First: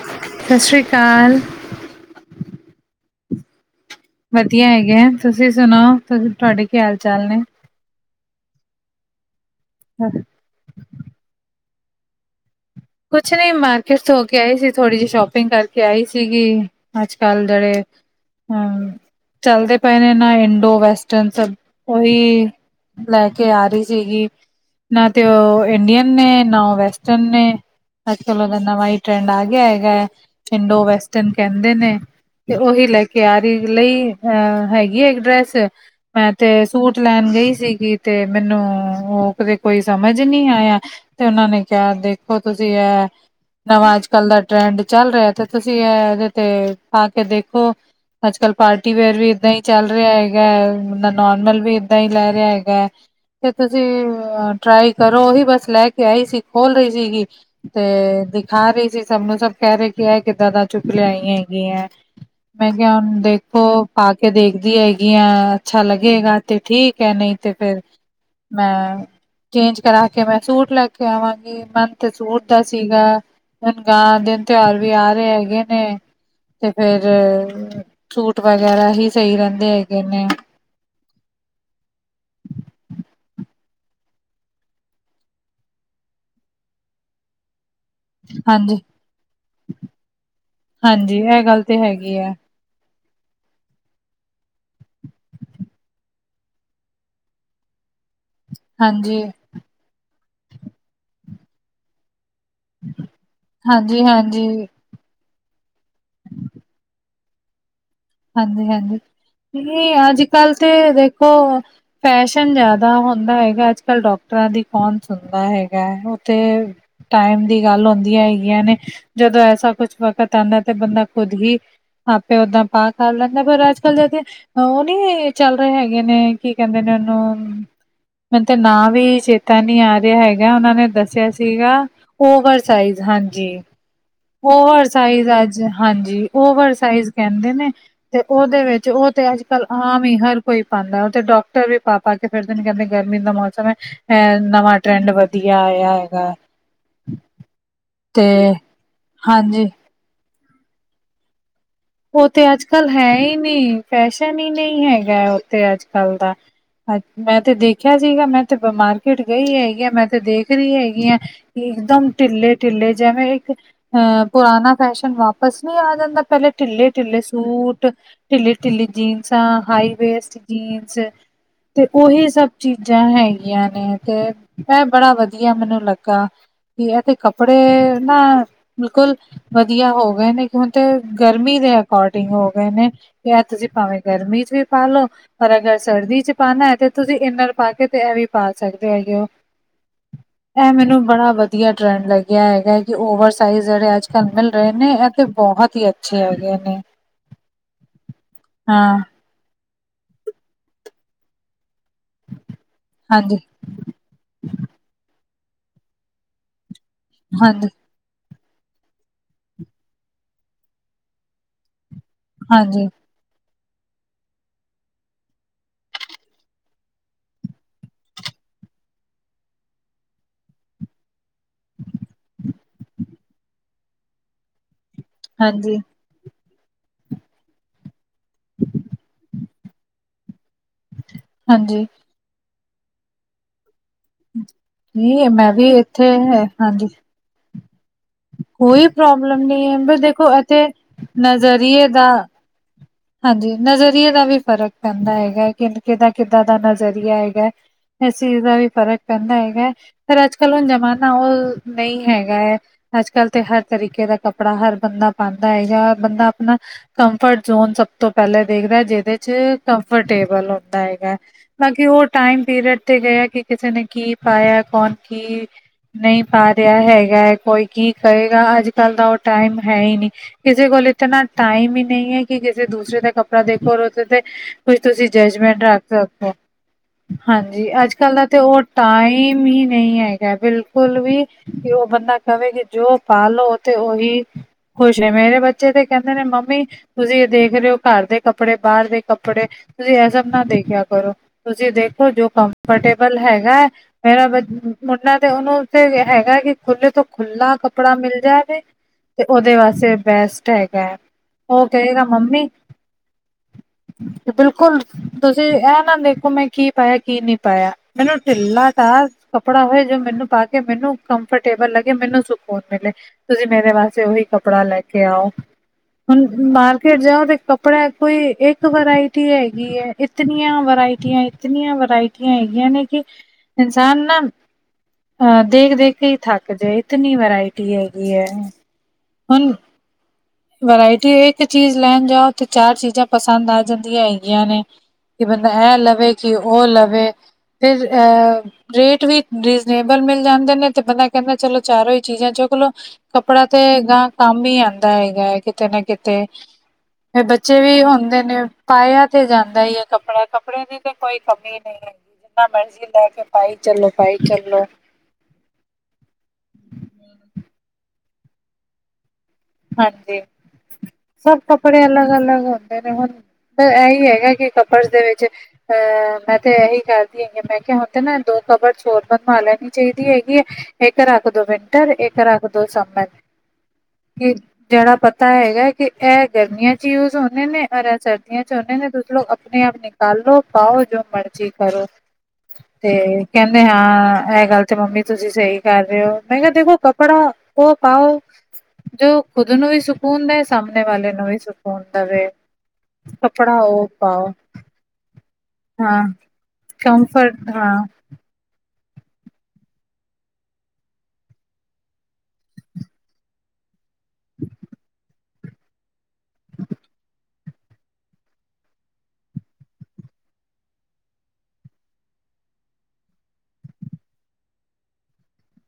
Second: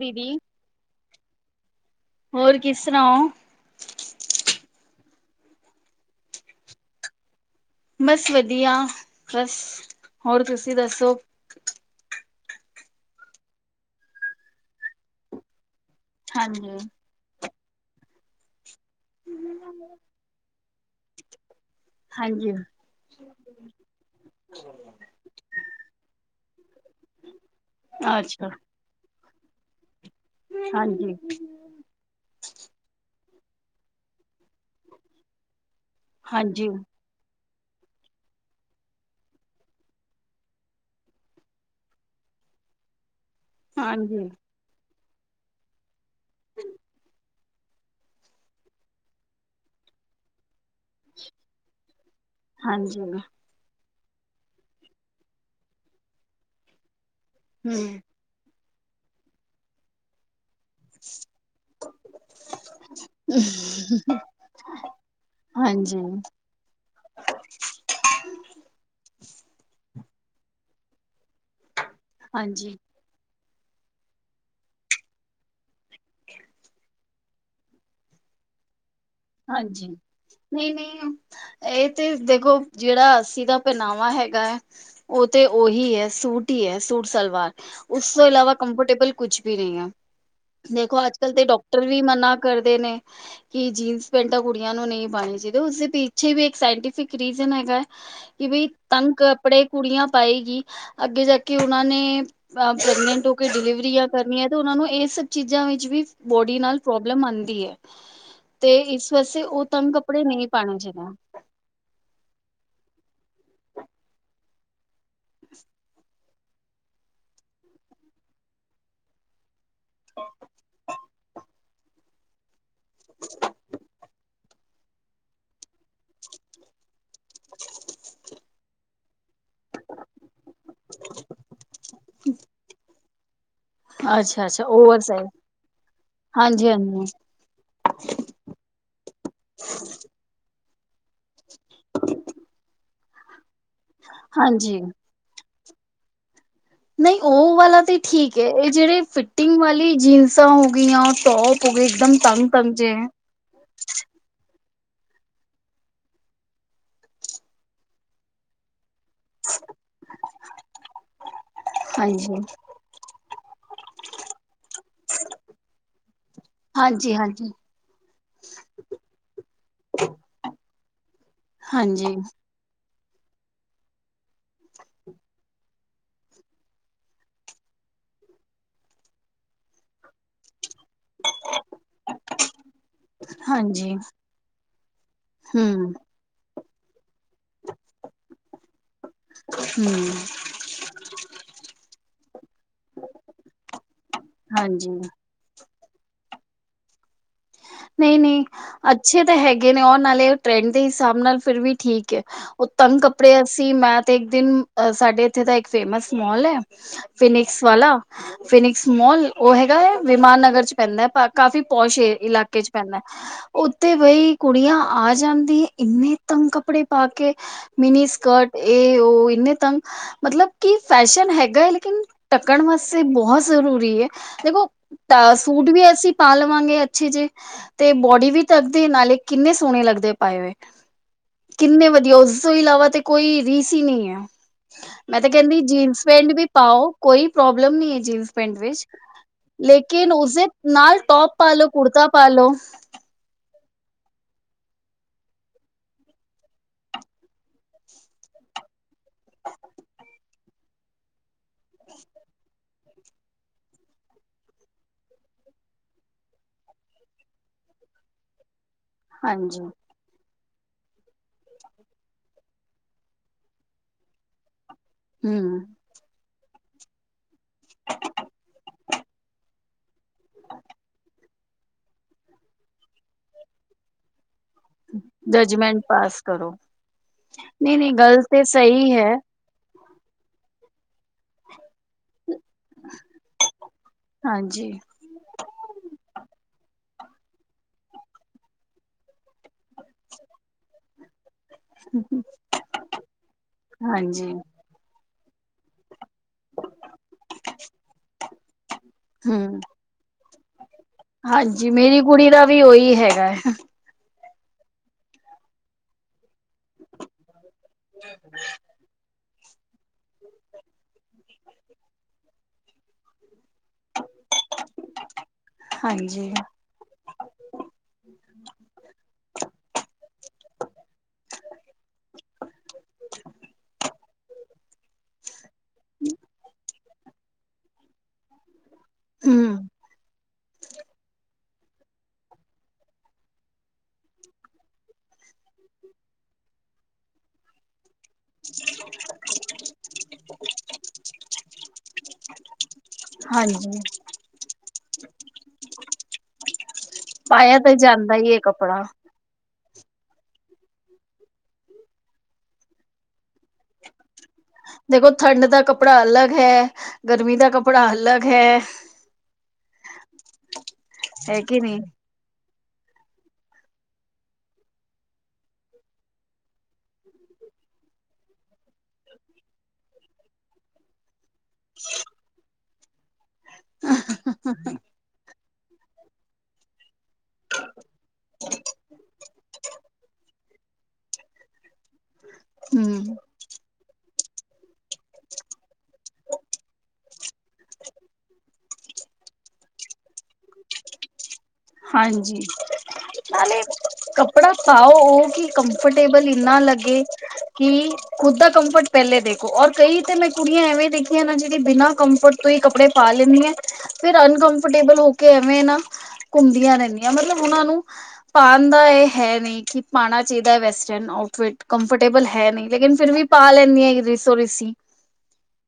ਦੀਦੀ, ਸਤਿ ਸ਼੍ਰੀ ਅਕਾਲ ਹੋਰ ਕਿਸ ਤਰ੍ਹਾਂ ਹੋ? ਵਧੀਆ ਹੈਗੇ ਆ। ਤੁਸੀਂ ਸੁਣਾੳ ਤੁਹਾਡੇ ਕੀ ਹਾਲ ਚਾਲ ਨੇ ਬਸ ਵਧੀਆ। ਬਸ [unintelligible] ਹੋਰ ਤੁਸੀਂ ਦੱਸੋ ਕੁਛ ਨਹੀਂ ਮਾਰਕੀਟ ਤੋਂ ਹੋ ਕੇ ਆਈ ਸੀ। ਥੋੜ੍ਹੀ ਜਿਹੀ ਸ਼ੋਪਿੰਗ ਕਰਕੇ ਆਈ ਸੀ ਸੀਗੀ ਹਾਂਜੀ ਅੱਜ ਕੱਲ੍ਹ ਜਿਹੜੇ, ਅਮ ਚਲਦੇ ਪਏ ਨੇ ਨਾ ਇੰਡੋ ਵੈਸਟ [inaudible] ਉਹੀ ਹਾਂਜੀ ਲੈ ਕੇ ਆ ਰਹੀ ਸੀਗੀ ਨਾ ਤੇ ਔ ਇੰਡੀਅਨ ਨੇ, ਨਾ ਔ ਵੈਸਟਰਨ ਨੇ ਅਜ-ਕਲ ਅੱਛਾ ਲੋਗਾਨ ਨਵਾ ਈ ਟ੍ਰੈਂਡ ਆ ਗਿਆ ਹੈਗਾ ਏ। ਇੰਡੋ ਹਾਂਜੀ ਵੈਸਟਨ ਕ ਦੇ ਨੇ, ਤੇ ਉਹੀ ਲੈ ਕੇ ਆ ਰਹੀ ਲਈ ਅਹ ਹੈਗੀ ਹੈ ਇੱਕ ਡਰੈਸ ਮੈਂ ਤੇ ਹਾਂਜੀ ਸੂਟ ਲੈਣ ਗਈ ਸੀਗ। ਤੇ ਮੈਨੂੰ ਉਹ, ਕਦੇ ਕੋਈ ਸਮਝ ਨਹੀਂ ਆਇਆ ਤੇ ਉਹਨਾਂ ਨੇ ਕਿਹਾ, ਦੇਖੋ ਤੁਸੀਂ ਇਹ, ਨਵਾਂ ਅੱਜ ਹਾਂਜੀ ਕੱਲ ਦਾ ਟਰੈਂਡ ਚੱਲ ਰਿਹਾ ਤੇ ਤੁਸੀਂ ਇਹ ਤੇ ਆ ਕੇ ਦੇਖੋ, ਅੱਜ ਕਲ ਪਾਰਟੀ ਵੇਅਰ ਵੀ ਇਏਦਾਂ ਹੀ ਚੱਲ ਰਿਹਾ ਹੈਗਾ ਹੈ ਬੰਦਾ ਨੋਰਮਲ ਵੀ ਏਦਾਂ ਹੀ ਲੈ ਰਿਹਾ ਹੈਗਾ ਹੈ ਹਾਂਜੀ ਤੇ ਤੁਸੀਂ ਟਰਾਈ ਕਰੋ ਉਹੀ ਬਸ ਲੈ ਕੇ ਆਈ ਸੀ ਖੋਲ ਰਹੀ ਸੀਗੀ ਹਮ ਤੇ ਦਿਖਾ ਰਹੀ ਸੀ ਸਭ ਨੂੰ ਸਭ ਕਹਿ ਰਹੇ ਕਿ ਇਹ ਕਿੱਦਾਂ ਦਾ ਚੁੱਕ ਲਿਆਈ ਹੈਗੀ ਹੈ ਮੈਂ ਕਿਹਾ ਦੇਖੋ ਪਾ ਕੇ ਦੇਖਦੀ ਹੈਗੀ ਆ। ਅੱਛਾ ਹਾਂਜੀ ਲੱਗੇਗਾ ਤੇ ਠੀਕ ਹੈ। ਨਹੀਂ ਤੇ ਫਿਰ ਮੈਂ, ਚੇਂਜ ਕਰਾ ਕੇ ਮੈਂ ਸੂਟ ਲੈ ਕੇ ਆਵਾਂਗੀ ਤੇ ਸੂਟ ਦਾ ਹਾਂਜੀ ਸੀਗਾ। ਹੁਨ ਵਾਰ, ਦਿਨ ਤਿਉਹਾਰ ਵੀ ਆ ਰਹੇ ਹੈਗੇ ਨੇ ਤੇ ਫੇਰ ਸੂਟ ਵਗੈਰਾ ਹੀ ਸਹੀ ਰਹਿੰਦੇ ਹਾਂਜੀ। ਹੈਗੇ ਨੇ ਨਹੀਂ-ਨਹੀਂ, ਇਹ ਤੇ ਦੇਖੋ ਜਿਹੜਾ ਅੱਸੀ ਦਾ ਪਹਿਨਾਵਾ ਹੈਗਾ ਹੈ ਉਹ ਤੇ ਉਹੀ ਹੈ। ਸੂਟ ਹੀ ਹੈ, ਸੂਟ ਸਲਵਾਰ ਉਸ ਤੋਂ ਇਲਾਵਾ ਹਾਂਜੀ ਕੰਫਰਟੇਬਲ ਕੁੱਛ ਵੀ ਨਹੀਂ ਹੈ ਦੇਖੋ ਅੱਜ ਹਾਂਜੀ ਕਲ ਇਹ ਤੇ ਗੱਲ ਡਾਕਟਰ ਵੀ ਹੈਗੀ ਹੈ ਮਨਾ ਕਰਦੇ ਨੇ। ਕਿ ਜੀਂਸ ਪੈਂਟਾਂ ਕੁੜੀਆਂ ਨੂੰ ਨਹੀਂ ਪਾਉਣੀ ਚਾਹੀਦੀ। ਉਸਦੇ ਪਿੱਛੇ ਵੀ ਇੱਕ ਸਾਇੰਟੀਫਿਕ ਰੀਜ਼ਨ ਹੈਗਾ ਹੈ ਕਿ ਬਈ ਤੰਗ ਹਾਂਜੀ ਕੱਪੜੇ ਕੁੜੀਆਂ ਪਾਏਗੀ। ਅੱਗੇ ਜਾਕੇ ਉਹਨਾਂ ਨੇ ਪ੍ਰੈਗਨੈਂਟ ਹੋ ਕੇ ਹਾਂਜੀ ਡਿਲੀਵਰੀਆਂ ਹਾਂਜੀ ਕਰਨੀਆਂ ਤੇ ਉਹਨਾਂ ਨੂੰ ਇਸ ਚੀਜ਼ਾਂ ਵਿੱਚ ਵੀ ਬੋਡੀ ਨਾਲ ਪ੍ਰੋਬਲਮ ਆਉਂਦੀ ਹੈ ਤੇ ਹਾਂਜੀ-ਹਾਂਜੀ ਇਸ ਵਾਸਤੇ ਉਹ ਤੰਗ ਨਹੀਂ ਅੱਜ ਕੱਪੜੇ ਨਹੀਂ ਕੱਲ ਪਾਉਣੇ ਤੇ ਚਾਹੀਦੇ ਦੇਖੋ ਫੈਸ਼ਨ ਜ਼ਿਆਦਾ ਹੁੰਦਾ ਹੈਗਾ। ਅੱਜ ਕੱਲ੍ਹ ਡਾਕਟਰਾਂ ਦੀ ਕੌਣ ਸੁਣਦਾ ਹੈਗਾ। ੳਥੇ ਟਾਈਮ ਦੀ ਗੱਲ ਹੁੰਦੀਆਂ ਹੈਗੀਆਂ ਨੇ। ਜਦੋਂ ਐਸਾ ਕੁਛ ਵਕਤ ਆਉਂਦਾ ਤੇ ਬੰਦਾ ਖੁਦ ਵੀ ਆਪੇ ਓਦਾਂ ਪਾ ਖਾ ਲੈਂਦਾ। ਪਰ ਅੱਜ ਕੱਲ ਜਦ ਉਹ ਨੀ ਚੱਲ ਰਹੇ ਹੈਗੇ ਨੇ ਕੀ ਕਹਿੰਦੇ ਨੇ ਉਹਨੂੰ। ਮੈਨੂੰ ਤੇ ਨਾ ਵੀ ਚੇ ਤਾਂ ਨਹੀ ਆ ਰਿਹਾ ਹੈਗਾ ਉਹਨਾ ਨੇ ਦੱਸਿਆ ਸੀਗਾ ਓਵਰਸਾਈਜ਼। ਹਾਂਜੀ ਓਵਰ ਸਾਈਜ਼ ਅੱਜ ਹਾਂਜੀ ਓਵਰ ਸਾਈਜ਼ ਕ ਨੇ ਤੇ ਉਹਦੇ ਵਿੱਚ ਉਹ ਤੇ ਅੱਜ ਕੱਲ ਆਮ ਹੀ ਹਰ ਕੋਈ ਪਾਉਂਦਾ ਉਹ ਤੇ ਡਾਕਟਰ ਵੀ ਪਾ -ਪਾ ਕੇ ਫਿਰਦੇ ਨੇ ਕਹਿੰਦੇ ਗਰਮੀ ਦਾ ਮੌਸਮ ਹੈ। ਅ ਨਵਾਂ ਹਾਂਜੀ ਟਰੈਂਡ ਵ ਵਧੀਆ ਆਇਆ ਹੈਗਾ ਨਹੀਂ ਉਹ ਵਾਲਾ ਤੇ ਠੀਕ ਹੈ। ਇਹ ਜਿਹੜੇ ਫਿਟਿੰਗ ਹਾਂਜੀ ਵਾਲੀ ਜੀਨਸਾਂ ਹੋ ਗਈਆਂ ਟੋਪ ਹੋ ਗਏ ਇੱਕਦਮ ਉਹ ਤੇ ਤੰਗ ਅੱਜ ਤੰਗ ਕੱਲ ਜੇ ਹੈ ਹੀ ਨਹੀਂ, ਫੈਸ਼ਨ ਹੀ ਨਹੀਂ ਹੈਗਾ ਔ ਤੇ ਅੱਜ ਕੱਲ ਦਾ ਹਾਂਜੀ ਮੈਂ ਤੇ ਦੇਖਿਆ ਸੀਗਾ ਮੈਂ ਤੇ ਮਾਰਕੀਟ ਗਈ ਹੈਗੀ ਮੈਂ ਤੇ ਦੇਖ ਰਹੀ ਹੈਗੀ ਹਾਂ। ਕਿ ਇੱਕਦਮ ਹਾਂਜੀ, ਢਿੱਲੇ-ਢਿੱਲੇ ਜਿਵੇਂ ਇੱਕ ਅਹ ਪੁਰਾਣਾ ਫੈਸ਼ਨ ਵਾਪਿਸ ਨਹੀਂ ਆ ਜਾਂਦਾ ਪਹਿਲੇ ਢਿੱਲੇ- ਹਾਂਜੀ, ਢਿੱਲੇ ਹਾਂਜੀ। ਸੂਟ ਢਿੱਲੀ -ਢਿੱਲੀ ਜੀਨਸਾ ਆ, ਹਾਈ ਵੇਸਟ ਜੀਨਸ ਤੇ ਹਾਂਜੀ, ਉਹੀ ਸਭ ਚੀਜ਼ਾਂ ਹੈਗੀਆਂ ਨੇ ਤੇ ਮੈ ਬੜਾ ਵਧੀਆ ਮੈਨੂੰ ਲੱਗ ਕਾ ਇਹ ਤੇ ਕੱਪੜੇ ਨਾ ਬਿਲਕੁਲ ਵਧੀਆ ਹੋ ਗਏ ਨੇ, ਕਿਉਂ ਗਰਮੀ ਦੇ ਅਕੋਰਡਿੰਗ ਹੋ ਗਏ ਨੇ ਤੁਸੀਂ ਹਾਂਜੀ, ਭਾਵੇਂ ਗਰਮੀ ਚ ਵੀ ਪਾ ਲਓ, ਪਰ ਅਗਰ ਹੂੰ, ਸਰਦੀ ਚ ਪਾਣਾ ਹੈ ਤੇ ਤੁਸੀਂ ਇੰਨਰ ਪਾ ਕੇ ਤੇ ਇਹ ਵੀ ਪਾ ਸਕਦੇ ਹੋ ਹਮ ਇਹ ਮੈਨੂੰ ਬੜਾ ਵਧੀਆ ਟਰੈਂਡ ਲੱਗਿਆ ਹੈਗਾ ਹੈ ਕਿ ਓਵਰਸਾਈਜ਼ ਜਿਹੜੇ ਅੱਜ -ਕੱਲ ਮਿਲ ਰਹੇ ਹਾਂਜੀ ਨੇ ਅਤੇ ਬਹੁਤ ਹੀ ਅੱਛੇ ਹੈਗੇ ਨੇ ਨਹੀਂ- ਨਹੀਂ ਹਾਂ ਅੱਛੇ ਤਾਂ ਹੈਗੇ ਨੇ ਉਹ ਨਾਲੇ ਟਰੈਂਡ ਦੇ ਹਿਸਾਬ ਨਾਲ ਫਿਰ ਵੀ ਠੀਕ ਉਹ ਤੰਗ ਹਾਂਜੀ, ਕੱਪੜੇ ਮੈਂ ਤੇ ਇੱਕ ਦਿਨ, ਸਾਡੇ ਇੱਥੇ ਦਾ ਇੱਕ ਫੇਮਸ ਮੋਲ ਹੈ ਫਿਨਿਕਸ ਹਾਂਜੀ, ਵਾਲਾ ਫਿਨਿਕਸ ਮੋਲ ਉਹ ਹੈਗਾ ਹੈ ਵਿਮਾਨ ਨਗਰ ਚ ਪੈਂਦਾ ਕਾਫ਼ੀ ਪੌਸ਼ ਇਲਾਕੇ ਚ ਹਾਂਜੀ, ਪੈਂਦਾ ਉੱਥੇ ਬਈ ਕੁੜੀਆਂ ਆ ਜਾਂਦੀ ਇੰਨੇ ਤੰਗ ਕੱਪੜੇ ਪਾ ਕੇ ਮਿਨੀ ਸਕਰਟ ਇਹ ਉਹ ਇੰਨੇ ਤੰਗ, ਮਤਲਬ ਕੀ ਫੈਸ਼ਨ ਹੈ ਗਾ ਲੇਕਿਨ ਡੱਕਣ ਵਾਸਤੇ ਬਹੁਤ ਜ਼ਰੂਰੀ ਹੈ ਦੇਖੋ ਸੂਟ ਹਾਂਜੀ, ਵੀ ਐਸੀ ਪਾ ਲਵਾਂਗੇ ਅੱਛੇ ਜੇ, ਤੇ ਬੋਡੀ ਵੀ ਤੱਕਦੇ ਨਾਲੇ ਕਿੰਨੇ ਸੋਹਣੇ ਲੱਗਦੇ ਪਾਏ ਹੋਏ ਹਾਂਜੀ। ਕਿੰਨੇ ਵਧੀਆ ਉਸ ਤੋਂ ਇਲਾਵਾ ਤੇ ਕੋਈ ਰੀਸ ਹੀ ਨਹੀਂ ਹੈ ਮੈਂ ਤੇ ਨਹੀਂ ਕਹਿੰਦੀ ਵੀ ਜੀਨਸ ਇੱਥੇ ਪੈਂਟ ਵੀ ਹੈ ਹਾਂਜੀ ਪਾਓ ਕੋਈ ਪ੍ਰੋਬਲਮ ਨੀ ਹੈ ਜੀਨਸ ਪਿੰਡ ਵਿੱਚ, ਕੋਈ ਪ੍ਰੋਬਲਮ ਨਹੀਂ ਹੈ ਪਰ ਲੇਕਿਨ ਦੇਖੋ ਉਸਦੇ ਇੱਥੇ ਨਾਲ ਟੋਪ ਪਾ ਲੋ, ਨਜ਼ਰੀਏ ਕੁੜਤਾ ਦਾ ਪਾ ਲੋੋ ਹਾਂਜੀ, ਨਜ਼ਰੀਏ ਦਾ ਵੀ ਫ਼ਰਕ ਪੈਂਦਾ ਹੈਗਾ ਕਿ ਕਿੱਦਾਂ- ਕਿੱਦਾਂ ਦਾ ਨਜ਼ਰੀਆ ਹੈਗਾ ਇਸ ਚੀਜ਼ ਦਾ ਵੀ ਫ਼ਰਕ ਪੈਂਦਾ ਹੈਗਾ, ਹੈ ਪਰ ਅੱਜ ਕੱਲ੍ਹ ਹੁਣ ਜ਼ਮਾਨਾ ਉਹ ਨਹੀਂ ਹੈਗਾ ਹੈ ਅੱਜ ਕੱਲ੍ਹ ਤੇ ਹਰ ਤਰੀਕੇ ਦਾ ਕੱਪੜਾ ਹਰ ਬੰਦਾ ਪਾਉਂਦਾ ਹੈ ਹੈਗਾ ਬੰਦਾ ਆਪਣਾ ਕੰਫਰਟ ਜ਼ੋਨ ਸਭ ਤੋਂ ਪਹਿਲਾਂ ਦੇਖਦਾ ਜਿਸਦੇ ਚ ਹਾਂਜੀ ਕੰਫਰਟਬਲ ਹੁੰਦਾ ਹੈਗਾ ਬਾਕੀ ਉਹ ਟਾਈਮ ਪੀਰੀਅਡ ਤੇ ਗਏ, ਕਿ ਕਿਸੇ ਨੇ ਕੀ ਪਾਇਆ ਕੌਣ ਕੀ ਹਮ ਨਹੀਂ ਪਾ ਰਿਹਾ ਹੈਗਾ ਹੈ ਕੋਈ ਕੀ ਕਰੇਗਾ ਅੱਜ ਕੱਲ ਤਾਂ ਉਹ ਟਾਈਮ ਹੈ ਹੀ ਨਹੀਂੀ ਕਿਸੇ ਕੋਲ ਇਤਨਾ ਟਾਈਮ ਹੀ ਨਹੀਂ ਹੈ ਕਿ ਕਿਸੇ ਦੂਸਰੇ ਦਾ ਕੱਪੜਾ ਦੇਖੋ ਤੇ ਕੁਝ ਤੁਸੀਂ ਜੱਜਮੈਂਟ ਜਜਮੈਂਟ ਰੱਖ ਪਾਸ ਸਕਦੇ ਹੋ ਕਰੋ ਹਾਂਜੀ ਨਹੀਂ ਨਹੀਂ ਅੱਜ ਕੱਲ ਗੱਲ ਦਾ ਤੇ ਉਹ ਸਹੀ ਹੈ ਟਾਈਮ ਹੀ ਨਹੀਂ ਹੈਗਾ ਬਿਲਕੁਲ ਵੀ ਕਿ ਉਹ ਬੰਦਾ ਕਵੇ ਕਿ ਜੋ ਪਾਾਲੋ ਤੇ ਉਹੀ ਹਾਂਜੀ ਖੁਸ਼ ਮੇਰੇ ਬੱਚੇ ਤੇ ਕਹਿੰਦੇ ਨੇ ਮੰਮੀ ਤੁਸੀਂ ਦੇਖ ਰਹੇ ਹੋ ਘਰ ਦੇ ਕੱਪੜੇ ਬਾਹਰ ਦੇ ਕੱਪੜੇ ਤੁਸੀਂ ਇਹ ਸਭ ਨਾ ਦੇਖਿਆ ਕਰੋ ਤੁਸੀਂ ਦੇਖੋ ਜੋ ਕੰਫਰਟੇਬਲ ਹੈਗਾ ਹੈ ਮੇਰਾ ਹਾਂਜੀ ਮੁੰਡੇ ਉਹਨੂੰ ਹੈਗਾ ਕਿ ਖੁੱਲ੍ਹੇ ਤੋਂ ਖੁੱਲ੍ਹਲਾ ਕੱਪੜਾ ਮਿਲ ਜਾਵੇ ਤੇ ਉਹਦੇ ਹਮ ਵਾਸਤੇ ਬੈਸਟ ਹੈਗਾ ਹੈ ਉਹ ਕਹੇਗਾ ਮੰਮੀ ਕੀ ਹੈਗਾ ਹੈ ਬਿਲਕੁਲ ਤੁਸੀਂ ਇਹ ਨਾ ਦੇਖੋ ਮੈਂ ਕੀ ਪਾਇਆ ਕੀ ਨਹੀਂ ਪਾਇਆ ਮੈਨੂੰ ਢਿੱਲਾ ਤਾਹ ਕੱਪੜਾ ਹੋਏ ਜੋ ਮੈਨੂੰ ਪਾ ਕੇ ਮੈਨੂੰ ਕੰਫਰਟੇਬਲ ਲੱਗੇ ਮੈਨੂੰ ਸਕੂਨ ਮਿਲੇ ਤੁਸੀਂ ਮੇਰੇ ਵਾਸਤੇ ਉਹੀ ਕੱਪੜਾ ਲੈ ਕੇ ਆਓ ਹੁਣ ਹਾਂਜੀ ਮਾਰਕੀਟ ਜਾਓ ਤੇ ਕੱਪੜਾ ਕੋਈ ਇੱਕ ਵਰਾਇਟੀ ਹੈਗੀ ਹੈ ਇਤਨੀਆਂ ਵਰਾਇਟੀਆਂ ਇਤਨੀਆਂ ਵਰਾਇਟੀਆ ਹੈਗੀਆਂ ਨੇ ਕਿ ਇਨਸਾਨ ਨਾ ਅਹ ਦੇਖ ਦੇਖ ਕੇ ਹੀ ਥੱਕ ਇਤਨੀ ਵਰਾਇਟੀ ਹੈਗੀ ਹੈ ਹੁਣ ਹਮ ਵਰਾਇਟੀ ਇੱਕ ਚੀਜ਼ ਲੈਣ ਜਾਓ ਤੇ ਚਾਰ ਚੀਜ਼ਾਂ ਪਸੰਦ ਆ ਜਾਂਦੀਆਂ ਹੈਗੀਆਂ ਨੇ ਕਿ ਬੰਦਾ ਐ ਲਵੇ ਕਿ ਉਹ ਲਵੇ ਫਿਰ ਅ ਰੇਟ ਵੀ ਰੀਜ਼ਨੇਬਲ ਮਿਲ ਜਾਂਦੇ ਨੇ ਤੇ ਬੰਦਾ ਕਹਿੰਦਾ ਚਲੋ ਚਾਰੋਂ ਹੀ ਚੀਜ਼ਾਂ ਚੁੱਕ ਲੋ ਕੱਪੜਾ ਤੇ ਹਾਂਜੀ ਗਾ ਕੰਮ ਹੀ ਆਉਂਦਾ ਹੈ ਕਿਤੇ ਨਾ ਕਿਤੇ ਪਾਇਆ ਬੱਚੇ ਤੇ ਵੀ ਜਾਂਦਾ ਹੁੰਦੇ ਹੀ ਹੈ ਨੇ ਕੱਪੜਾ ਪਾਇਆ ਥੇ ਜਾਂਦਾ ਈ ਏ ਕੱਪੜਾ ਕੱਪੜੇ ਦੀ ਤਾਂ ਕੋਈ ਕਮੀ ਨਈ ਏ। ਜਿਨਾ ਮਰਜ਼ੀ ਲੈ ਕੇ ਪਾਈ ਚੱਲੋ ਪਾਈ ਚੱਲੋ ਦੇਖੋ ਠੰਡ ਦਾ ਕੱਪੜਾ ਅਲੱਗ ਹੈ ਗਰਮੀ ਦਾ ਕੱਪੜਾ ਅਲੱਗ ਹੈ। ਹਾਂਜੀ ਸਭ ਹੈ ਕਿ ਨਹੀਂ ਕੱਪੜੇ ਅਲੱਗ ਅਲੱਗ ਹੁੰਦੇ ਨੇ ਹੁਣ ਅ ਇਹੀ ਹੈਗਾ ਕਿ ਕੱਪਡਸ ਦੇ ਵਿੱਚ ਅ ਮੈਂ ਤੇ ਇਹੀ ਕਰਦੀ ਹੈਗੀ ਮੈਂ ਕਿਹਾ ਹੁਣ ਤੇ ਨਾ ਦੋ ਕਬਡਸ ਹੋਰ ਬਣਵਾ ਲੈਣੀ ਚਾਹੀਦੀ ਹੈਗੀ ਏ। ਇੱਕ ਰਖ ਦੋ ਵਿੰਟਰ ਇੱਕ ਰਖ ਦੋ ਸਮਮਰ ਜਿਹੜਾ ਪ ਪਤਾ ਹੈਗਾ ਕਿ ਇਹ ਗਰਮੀਆਂ ਚ ਯੂਜ ਹੁੰਦੇ ਨੇ ਔਰ ਇਹ ਸਰਦੀਆਂ ਚ ਹੁੰਦੇ ਨੇ ਤੁਸੀਂ ਲੋਕ ਆਪਣੇ ਆਪਣੇ ਕਲ ਨੂੰ ਪਾਓ ਜੋ ਮਰਜ਼ੀ ਕਰੋ ਤੇ ਹਮ ਕਹਿੰਦੇ ਹਾਂ ਇਹ ਗੱਲ ਤੇ ਮੰਮੀ ਤੁਸੀਂ ਸਹੀ ਕਰ ਰਹੇ ਹੋ ਮੈਂ ਕਿਹਾ ਦੇਖੋ ਕੱਪੜਾ ਉਹ ਪਾਓ ਜੋ ਖੁਦ ਨੂੰ ਵੀ ਸਕੂਨ ਦਏ ਸਾਹਮਣੇ ਵਾਲੇ ਨੂੰ ਵੀ ਸੁੂ ਕੁਨ ਦਵੇ ਹਾਂਜੀ ਕੱਪੜਾ ਨਾਲੇ ਉਹ ਪਾਓ ਕੱਪੜਾ ਪਾਓ ਉਹ ਕਿ ਹਾਂ ਕੰਫਰਟੇਬਲ ਇੰਨਾ ਲੱਗੇ ਕੰਫਰਟ ਹਾਂ ਕਿ ਖੁਦ ਦਾ ਕੰਫਰਟ ਪਹਿਲੇ ਦੇਖੋ ਔਰ ਕਈ ਤੇ ਮੈਂ ਕੁੜੀਆਂ ਐਵੇਂ ਦੇਖੀਆਂ ਨਾ ਜਿਹੜੀ ਬਿਨਾਂ ਕੰਫਰਟ ਤੂਹੀ ਕੱਪੜੇ ਪਾ ਲੈਂਦੀ ਆ ਫਿਰ ਅਨਕੰਫਰਟੇਬਲ ਹੋ ਕੇ ਐਵੇਂ ਨਾ ਘੁੰਮਦੀਆਂ ਰਹਿੰਦੀਆਂ ਮਤਲਬ ਉਹਨਾਂ ਨੂੰ ਪਾਉਣ ਦਾ ਇਹ ਹੈ ਨਹੀਂ ਕਿ ਪਾਉਣਾ ਚਾਹੀਦਾ ਵੈਸਟਰਨ ਆਊਟਫਿਟ ਕੰਫਰਟੇਬਲ ਹੈ ਨਹੀਂ ਲੇਕਿਨ ਫਿਰ ਵੀ ਪਾ ਲੈਂਦੀਆਂ ਰਿਸੋ ਰਿਸੀ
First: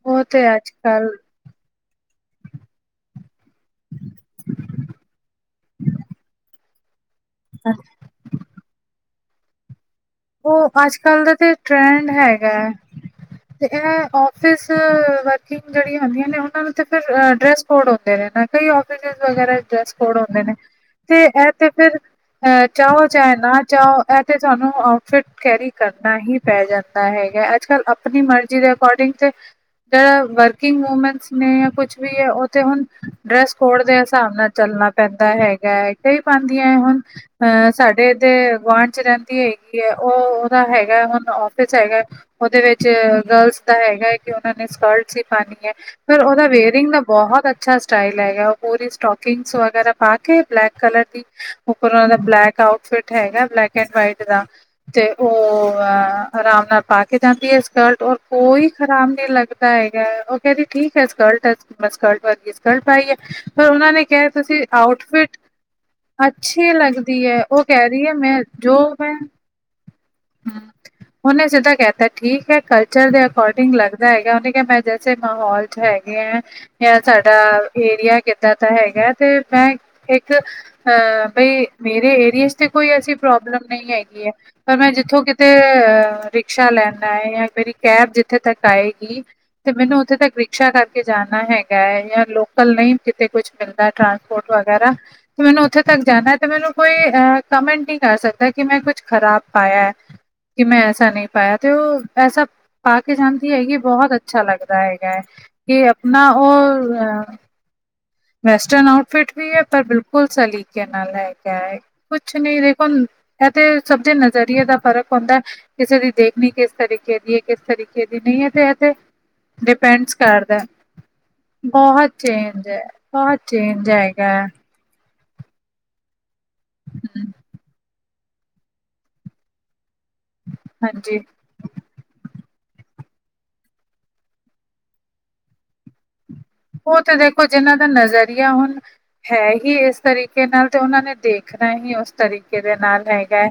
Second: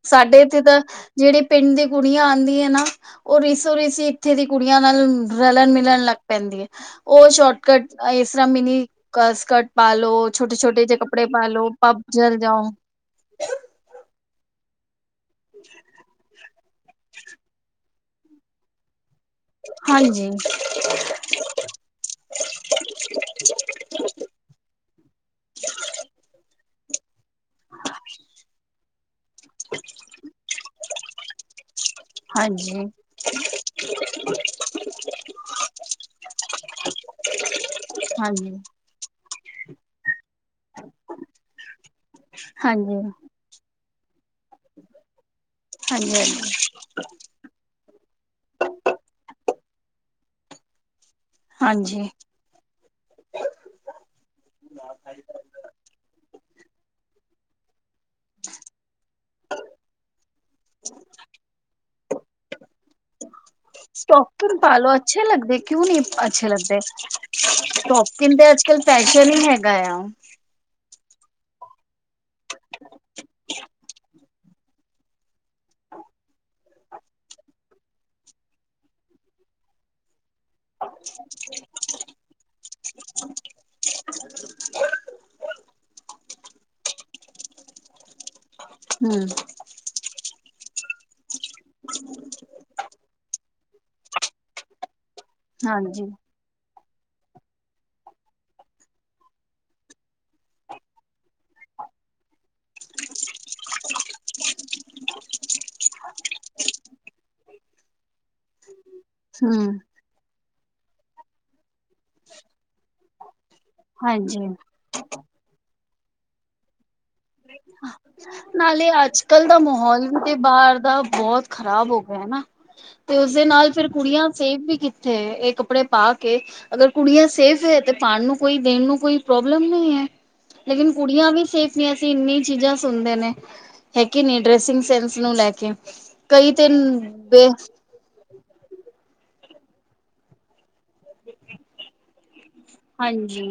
ਉਹ ਸਾਡੇ ਤੇ ਇੱਥੇ ਅੱਜ ਤਾਂ ਕੱਲ ਜਿਹੜੇ ਪਿੰਡ ਦੀ ਕੁੜੀਆਂ ਆਉਂਦੀ ਆ ਨਾ ਉਹ ਰਿਸੋ ਰਿਸੀ ਇੱਥੇ ਦੀ ਕੁੜੀਆਂ ਨਾਲ ਰਲਣ ਮਿਲਣ ਲੱਗ ਪੈਂਦੀ ਏ ਉਹ ਸ਼ੋਟਕੱਟ ਇਸ ਤਰ੍ਹਾਂ ਮਿਨੀ ਕ ਸਕਟ ਪਾ ਲੋ ਛੋਟੇ ਉਹ ਛੋਟੇ ਅੱਜ ਜਿਹੇ ਕੱਪੜੇ ਕੱਲ੍ਹ ਦਾ ਪਾ ਤੇ ਲੋ ਪੱਬ ਟਰੈਂਡ ਜਲ ਹੈਗਾ ਜਾਓ ਹੈ ਤੇ ਇਹ ਉ ਸਿਸ ਵਰਕਿੰਗ ਜਿਹੜੀਆਂ ਹੁੰਦੀਆਂ ਨੇ ਉਹਨਾਂ ਨੂੰ ਤੇ ਫਿਰ ਅ ਡਰੈਸ ਕੋਡ ਹੁੰਦੇ ਨੇ ਨਾ ਕਈ ਆਫਿਸਸ ਵਗੈਰਾ ਡਰੇਸ ਕੋਡ ਹਾਂਜੀ ਹੁੰਦੇ ਨੇ ਤੇ ਇਹ ਤੇ ਫਿਰ ਅਹ ਚਾਹੋ ਚਾਹੇ ਨਾ ਚਾਹੋ ਇਹ ਤੇ ਸਾਨੂੰ ਫਿਟ ਕੈਰੀ ਕਰਨਾ ਹੀ ਪੈ ਜਾਂਦਾ ਹੈ। ਅੱਜ ਕੱਲ ਆਪਣੀ ਮਰਜੀ ਦੇ ਅਕੋਡਿੰਗ ਤੇ ਜਿਹੜਾ ਵਰਕਿੰਗ ਵੂਮਨਸ ਨੇ ਜਾਂ ਕੁਛ ਵੀ ਹੈ ਉਹ ਤੇ ਹੁਣ ਹਾਂਜੀ ਡਰੈਸ ਕੋਡ ਦੇ ਹਿਸਾਬ ਨਾਲ ਚੱਲਣਾ ਪੈਂਦਾ ਹੈਗਾ ਏ ਕਈ ਪਾਉਂਦੀਆਂ ਏ ਹੁਣ। ਅਹ ਸਾਡੇ ਦੇ ਹਾਂਜੀ ਗੁਆਂਢ ਰਹਿੰਦੀ ਹੈਗੀ ਹੈ ਉਹ ਉਹਦਾ ਹੈਗਾ ਹੁਣ ਆਫਿਸ ਹੈਗਾ ਉਹਦੇ ਵਿੱਚ ਹਾਂਜੀ ਗਰਲਸ ਹੈਗਾ ਹੈ ਕਿ ਉਹਨਾਂ ਨੇ ਸਕਰਟਸ ਵੀ ਪਾਉਣੀ ਏ। ਹਾਂਜੀ ਫਿਰ ਉਹਦਾ ਹਾਂਜੀ ਵੇਅਰਿੰਗ ਦਾ ਬਹੁਤ ਅੱਛਾ ਸਟਾਈਲ ਹੈਗਾ। ਉਹ ਪੂਰੀ ਸਟੋਕਿੰਗਸ ਵਗੈਰਾ ਪਾ ਕੇ ਬਲੈਕ ਕਲਰ ਦੀ ਉੱਪਰ ਉਹ ਹਾਂਜੀ ਦਾ ਬਲੈਕ ਆਊਟਫਿਟ ਹੈਗਾ ਬਲੈਕ ਐਂਡ ਵਾਈਟ ਦਾ ਤੇ ਉਹ ਉਹ ਆਰਾਮ ਨਾਲ ਪਾ ਕੇ ਜਾਂਦੀ ਹੈ ਸਕਰਟ ਔਰ ਕੋਈ ਖਰਾਬ ਨਹੀਂ ਲੱਗਦਾ ਹੈਗਾ ਐ। ਉਹ ਕਹਿੰਦੀ ਠੀਕ ਹੈ ਸਕਲਟ ਐ ਬਸ ਸਕਲਟ ਵਰਗੀ ਸਕਲਟ ਪਾਈ ਏ। ਸਟੋਕਿੰਗ ਪਾਲੋ ਅੱਛੇ ਲੱਗਦੇ। ਕਿਉਂ ਨਹੀ ਅੱਛੇ ਅੱਛੀ ਲੱਗਦੇ? ਲੱਗਦੀ ਹੈ ਉਹ ਕਹਿ ਰਹੀ ਹੈ ਸਟੋਕਿਨ ਮੈਂ ਤੇ ਅੱਜ ਜੋ ਕਲ ਫੈਸ਼ਨ ਮੈਂ ਹੀ ਹੈਗਾ ਆ। ਉਹਨੇ ਸਿੱਧਾ ਕਹਿ ਤਾ ਏ ਠੀਕ ਹੈ ਕਲਚਰ ਦੇ ਅਕੋਰਡਿੰਗ ਲੱਗਦਾ ਏ। ਉਹਨੇ ਕਿਹਾ ਮੈਂ ਜੈਸੇ ਮਾਹੌਲ ਚ ਹੈਗੇ ਏ। ਜਾਂ ਸਾਡਾ ਏਰੀਆ ਕਿੱਦਾਂ ਦਾ ਹੈਗਾ ਐ ਤੇ ਮੈਂ ਇੱਕ ਅ ਬਈ ਮੇਰੇ ਏਰੀਏ ਚ ਤੇ ਕੋਈ ਐਸੀ ਪ੍ਰੋਬਲਮ ਨਹੀਂ ਹੈਗੀ ਏ ਪਰ ਮੈਂ ਕਿੱਥੋਂ ਕਿਤੇ ਅਹ ਰਿਕਸ਼ਾ ਲੈਣਾ ਏ ਜਾਂ ਤੇਰੀ ਕੈਬ ਜਿੱਥੇ ਤੱਕ ਆਏਗੀ। ਹਮ ਤੇ ਮੈਨੂੰ ਉੱਥੇ ਤੱਕ ਰਿਕਸ਼ਾ ਕਰਕੇ ਜਾਣਾ ਹੈਗਾ ਏ ਜਾਂ ਲੋਕਲ ਨਹੀਂ ਕਿਤੇ ਕੁਛ ਮਿਲ ਟਰਾਂਸਪੋਰਟ ਵਗੈਰਾ ਤੇ ਮੈਨੂੰ ਉੱਥੇ ਤੱਕ ਹਾਂਜੀ ਜਾਣਾ ਤੇ ਮੈਨੂੰ ਕੋਈ ਕਮੈਂਟ ਨਹੀਂ ਕਰ ਸਕਦਾ ਕਿ ਮੈਂ ਕੁਛ ਖ਼ਰਾਬ ਪਾਇਆ ਐ। ਕਿ ਮੈਂ ਐਸਾ ਨਹੀਂ ਪਾਇਆ ਤੇ ਉਹ ਐਸਾ ਪਾ ਕੇ ਜਾਂਦੀ ਹੈਗੀ ਬਹੁਤ ਅੱਛਾ ਲੱਗਦਾ ਹੈਗਾ ਐ। ਕਿ ਆਪਣਾ ਉਹ ਵੈਸਟਰਨ ਆਊਟਫਿਟ ਵੀ ਏ ਹਮ ਪਰ ਬਿਲ ਕੁਲ ਸਲੀਕੇ ਨਾਲ ਲੈ ਕੇ ਆਏ ਕੁਛ ਨਹੀਂ ਦੇਖੋ ਇਹ ਤੇ ਸਭ ਦੇ ਹਾਂਜੀ ਨਜ਼ਰੀਏ ਦਾ ਫਰਕ ਹੁੰਦਾ ਕਿਸੇ ਦੀ ਦੇਖਣੀ ਕਿਸ ਤਰੀ ਨਾਲੇ ਅੱਜ ਕੱਲ ਦਾ ਮਾਹੌਲ ਡਿਪੈਂਡਸ ਵੀ ਤੇ ਕਰਦਾ ਹੈ। ਬਾਹਰ ਦਾ ਬਹੁਤ ਖ਼ਰਾਬ ਹੋ ਬਹੁਤ ਗਿਆ ਹਨਾ ਚੇਂਜ ਹੈ ਤੇ ਬਹੁਤ ਉਸਦੇ ਨਾਲ ਫਿਰ ਚੇਂਜ ਕੁੜੀਆਂ ਹੈਗਾ ਹੈ। ਸੇਵ ਵੀ ਕੀਤੀ ਤੇ ਇਹ ਕੱਪੜੇ ਪਾ ਕੇ ਅਗਰ ਕੁੜੀਆਂ ਹੂੰ, ਸੇਫ ਹੈ ਤੇ ਪਾਉਣ ਨੂੰ ਕੋਈ ਦੇਣ ਨੂੰ ਕੋਈ ਪ੍ਰੋਬਲਮ ਨਹੀਂ ਹੈ। ਲੇਕਿਨ ਹਾਂਜੀ ਕੁੜੀਆਂ ਵੀ ਸੇਫ ਨਹੀਂ ਐ। ਇੰਨੀ ਚੀਜ਼ਾਂ ਸੁਣਦੇ ਨੇ ਹੈ ਕਿ ਨਹੀਂ ਡਰੈਸਿੰਗ ਸੈਂਸ ਨੂੰ ਲੈ ਕੇ ਉਹ ਤੇ ਦੇਖੋ ਬੇ ਜਿਹਨਾਂ ਦਾ ਨਜ਼ਰੀਆ ਹੁਣ ਹੈ ਹੀ ਇਸ ਤਰੀਕੇ ਨਾਲ ਤੇ ਉਹਨਾਂ ਨੇ ਦੇਖਣਾ ਹੀ ਉਸ ਤਰੀ ਕੇ ਦੇ ਨਾਲ ਹੈਗਾ ਹਾਂਜੀ ਹੈ।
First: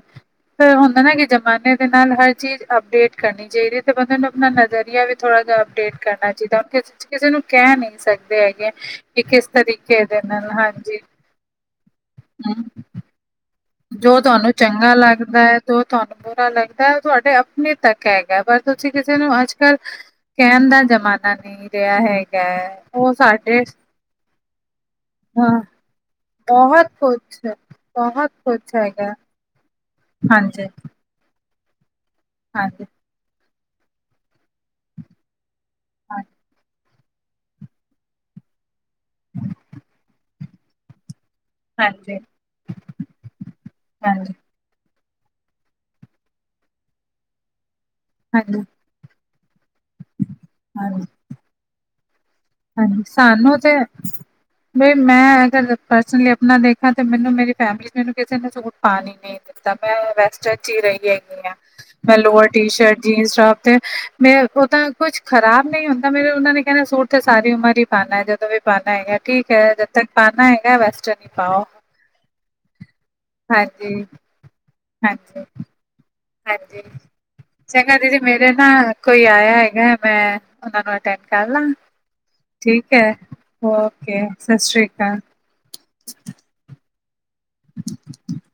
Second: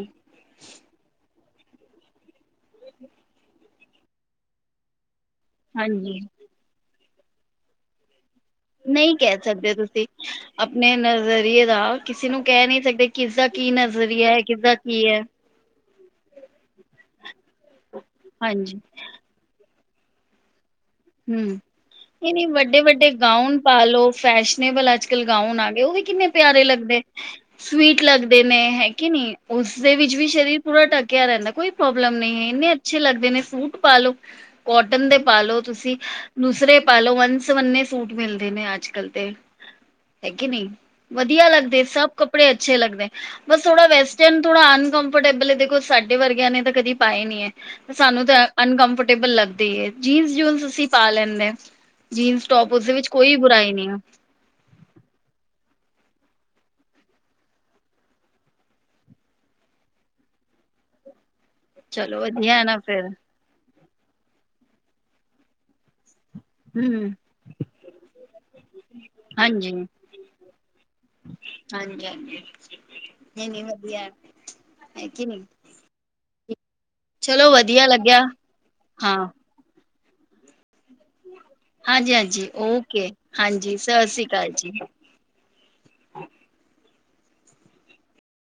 ਫਿਰ ਹੁੰਦਾ ਨਾ ਕਿ ਜਮਾਨੇ ਦੇ ਨਾਲ ਹਰ ਚੀਜ਼ ਅਪਡੇਟ ਕਰਨੀ ਚਾਹੀਦੀ ਹੈ ਤੇ ਬੰਦੇ ਨੂੰ ਆਪਣਾ ਨਜ਼ਰੀਆ ਵੀ ਥੋੜ੍ਹਾ ਜਿਹਾ ਅਪਡੇਟ ਹਾਂਜੀ ਕਰਨਾ ਚਾਹੀਦਾ ਉਥੇ ਕਿਸ ਕਿਸੇ ਨੂੰ ਕਹਿ ਨਹੀਂ ਸਕਦੇ ਹੈਗੇ। ਨਹੀਂ ਕਿ ਕਹਿ ਕਿਸ ਸਕਦੇ ਤਰੀਕੇ ਤੁਸੀਂ ਦੇ ਨਾਲ ਆਪਣੇ ਹਾਂਜੀ ਨਜ਼ਰੀਏ ਦਾ ਕਿਸੇ ਨੂੰ ਹਮ ਕਹਿ ਨਹੀਂ ਸਕਦੇ। ਕਿਸਦਾ ਕੀ ਜੋ ਨਜ਼ਰੀਆ ਹੈ ਤੁਹਾਨੂੰ ਕਿਸਦਾ ਚੰਗਾ ਕੀ ਹੈ। ਲੱਗਦਾ ਜੋ ਤੁਹਾਨੂੰ ਬੁਰਾ ਲੱਗਦਾ ਹੈ ਉਹ ਤੁਹਾਡੇ ਆਪਣੇ ਤੱਕ ਹੈਗਾ ਐ ਪਰ ਹਾਂਜੀ ਤੁਸੀਂ ਕਿਸ ਕਿਸੇ ਨੂੰ ਅੱਜ ਕੱਲ੍ਹ ਕਹਿਣ ਦਾ ਜਮਾਨ ਹੂੰ ਇਹ ਨਹੀਂ ਵੱਡੇ-ਵੱਡੇ ਗਾਊਨ ਸਾਡੇ ਪਾ ਲੋ ਫੈਸ਼ਨਨੇਬਲ ਐ। ਅੱਜ ਕਲ ਹਾਂ ਗਾਉਣ ਆ ਗਏ ਉਹ ਵੀ ਕਿੰਨੇ ਪਿਆਰੇ ਬਹੁਤ ਲੱਗਦੇ। ਕੁਛ ਸਵੀਟ ਬਹੁਤ ਲੱਗਦੇ ਨੇ ਕੁਛ ਹੈ ਕਿ ਹੈਗਾ ਨਹੀਂ ਉਸਦੇ ਵਿੱਚ ਵੀ ਸਰੀਰ ਹਾਂਜੀ ਪੂਰਾ ਢੱਕ ਆ ਰਹਿੰਦਾ ਕੋਈ ਪ੍ਰੋਬਲਮ ਨਹੀਂ। ਇੰਨੇ ਹਾਂਜੀ ਅੱਛੇ ਲੱਗਦੇ ਨੇ ਸੂਟ ਪਾ ਲਉ ਕੋਟਨ ਦੇ ਪਾ ਲਉ ਤੁਸੀਂ ਹਾਂ ਦੂਸਰੇ ਪਾ ਲਉ ਵਨ ਸਵੰਨੇ ਸੂਟ ਮਿਲਦੇ ਨੇ ਅੱਜ ਕੱਲ ਤੇ। ਕਿ ਨਹੀਂ। ਵਧੀਆ ਲੱਗਦੇ ਸਭ ਹਾਂਜੀ ਕੱਪੜੇ ਅੱਛੇ ਲੱਗਦੇ ਬਸ ਥੋੜਾ ਹਾਂਜੀ ਵੈਸਟਰਨ ਥੋੜਾ ਅਨਕੰਫਰਟੇਬਲ ਹੈ। ਦੇਖੋ ਸਾਡੇ ਵਰਗਿਆਂ ਨੇ ਤਾਂ ਕਦੀ ਪਾਏ ਨਹੀਂ ਐ। ਸਾਨੂੰ ਤਾਂ ਹਾਂਜੀ ਅਨਕਫਰਟੇਬਲ ਲੱਗਦੀ ਹੀ ਹੈ। ਜੀਨਸ ਜੂਨਸ ਅਸੀਂ ਹਾਂਜੀ ਪਾ ਲੈਂਦੇ ਐ ਜੀਨਸ ਟੋਪ ਉਸਦੇ ਹਾਂਜੀ ਵਿੱਚ ਕੋਈ ਸਾਨੂੰ ਬੁਰਾਈ ਤੇ ਨਹੀਂ ਆ ਨਹੀਂ ਮੈਂ ਅਗਰ ਪਰਸਨਲੀ ਆਪਣਾ ਦੇਖਾਂ ਤੇ ਮੈਨੂੰ ਮੇਰੀ ਫੈਮਿਲੀ ਚ ਮੈਨੂੰ ਕਿਸੇ ਨੇ ਸੂਟ ਪਾਉਣ ਹੀ ਨਹੀਂ ਦਿੱਤਾ ਮੈਂ ਵੈਸਟਰਨ ਚ ਹੀ ਰਹੀ ਹੈਗੀ ਹਾਂ। ਮੈਂ ਚਲੋ ਲੋਅਰ ਵਧੀਆ ਹੈ ਟੀ ਨਾ ਸ਼ਰਟ ਫੇਰ ਜੀਨਸ ਟੋਪ ਤੇ ਮੈਂ ਉਹ ਤਾਂ ਕੁਛ ਖ਼ਰਾਬ ਨਹੀਂ ਹੁੰਦਾ। ਤਾਂ ਮੇਰੇ ਉਹਨਾ ਨੇ ਕਹਿਣਾ ਸੂਟ ਹਮ ਥੇ ਸਾਰੀ ਉਮਰ ਹੀ ਪਾਉਣਾ ਹੈ ਜਦੋਂ ਵੀ ਪਾਉਣਾ ਹੈਗਾ ਠੀਕ ਹੈ ਹਾਂਜੀ ਜਦ ਤੱਕ ਪਾਉਣਾ ਹੈਗਾ ਵੈਸਟਰਨ ਹੀ ਪਾਓ ਹਾਂਜੀ-ਹਾਂਜੀ ਹੈ ਕਿ ਨਹੀਂ ਹਾਂਜੀ-ਹਾਂਜੀ। ਹਾਂਜੀ, ਚਲੋ ਵਧੀਆ ਚੰਗਾ ਦੀਦੀ ਲੱਗਿਆ ਮੇਰੇ ਨਾ, ਹਾਂ ਕੋਈ ਆਇਆ ਹੈਗਾ ਮੈਂ ਉਹਨਾਂ ਨੂੰ ਅਟੈਂਡ ਕਰ ਲਾਂ ਹਾਂਜੀ ਹਾਂਜੀ ਠੀਕ ਹੈ, ਓਕੇ ਹਾਂਜੀ ਸਤਿ ਓਕੇ ਸ੍ਰੀ ਅਕਾਲ ਸਤਿ ਜੀ ਸ੍ਰੀ ਅਕਾਲ [inaudible] [inaudible]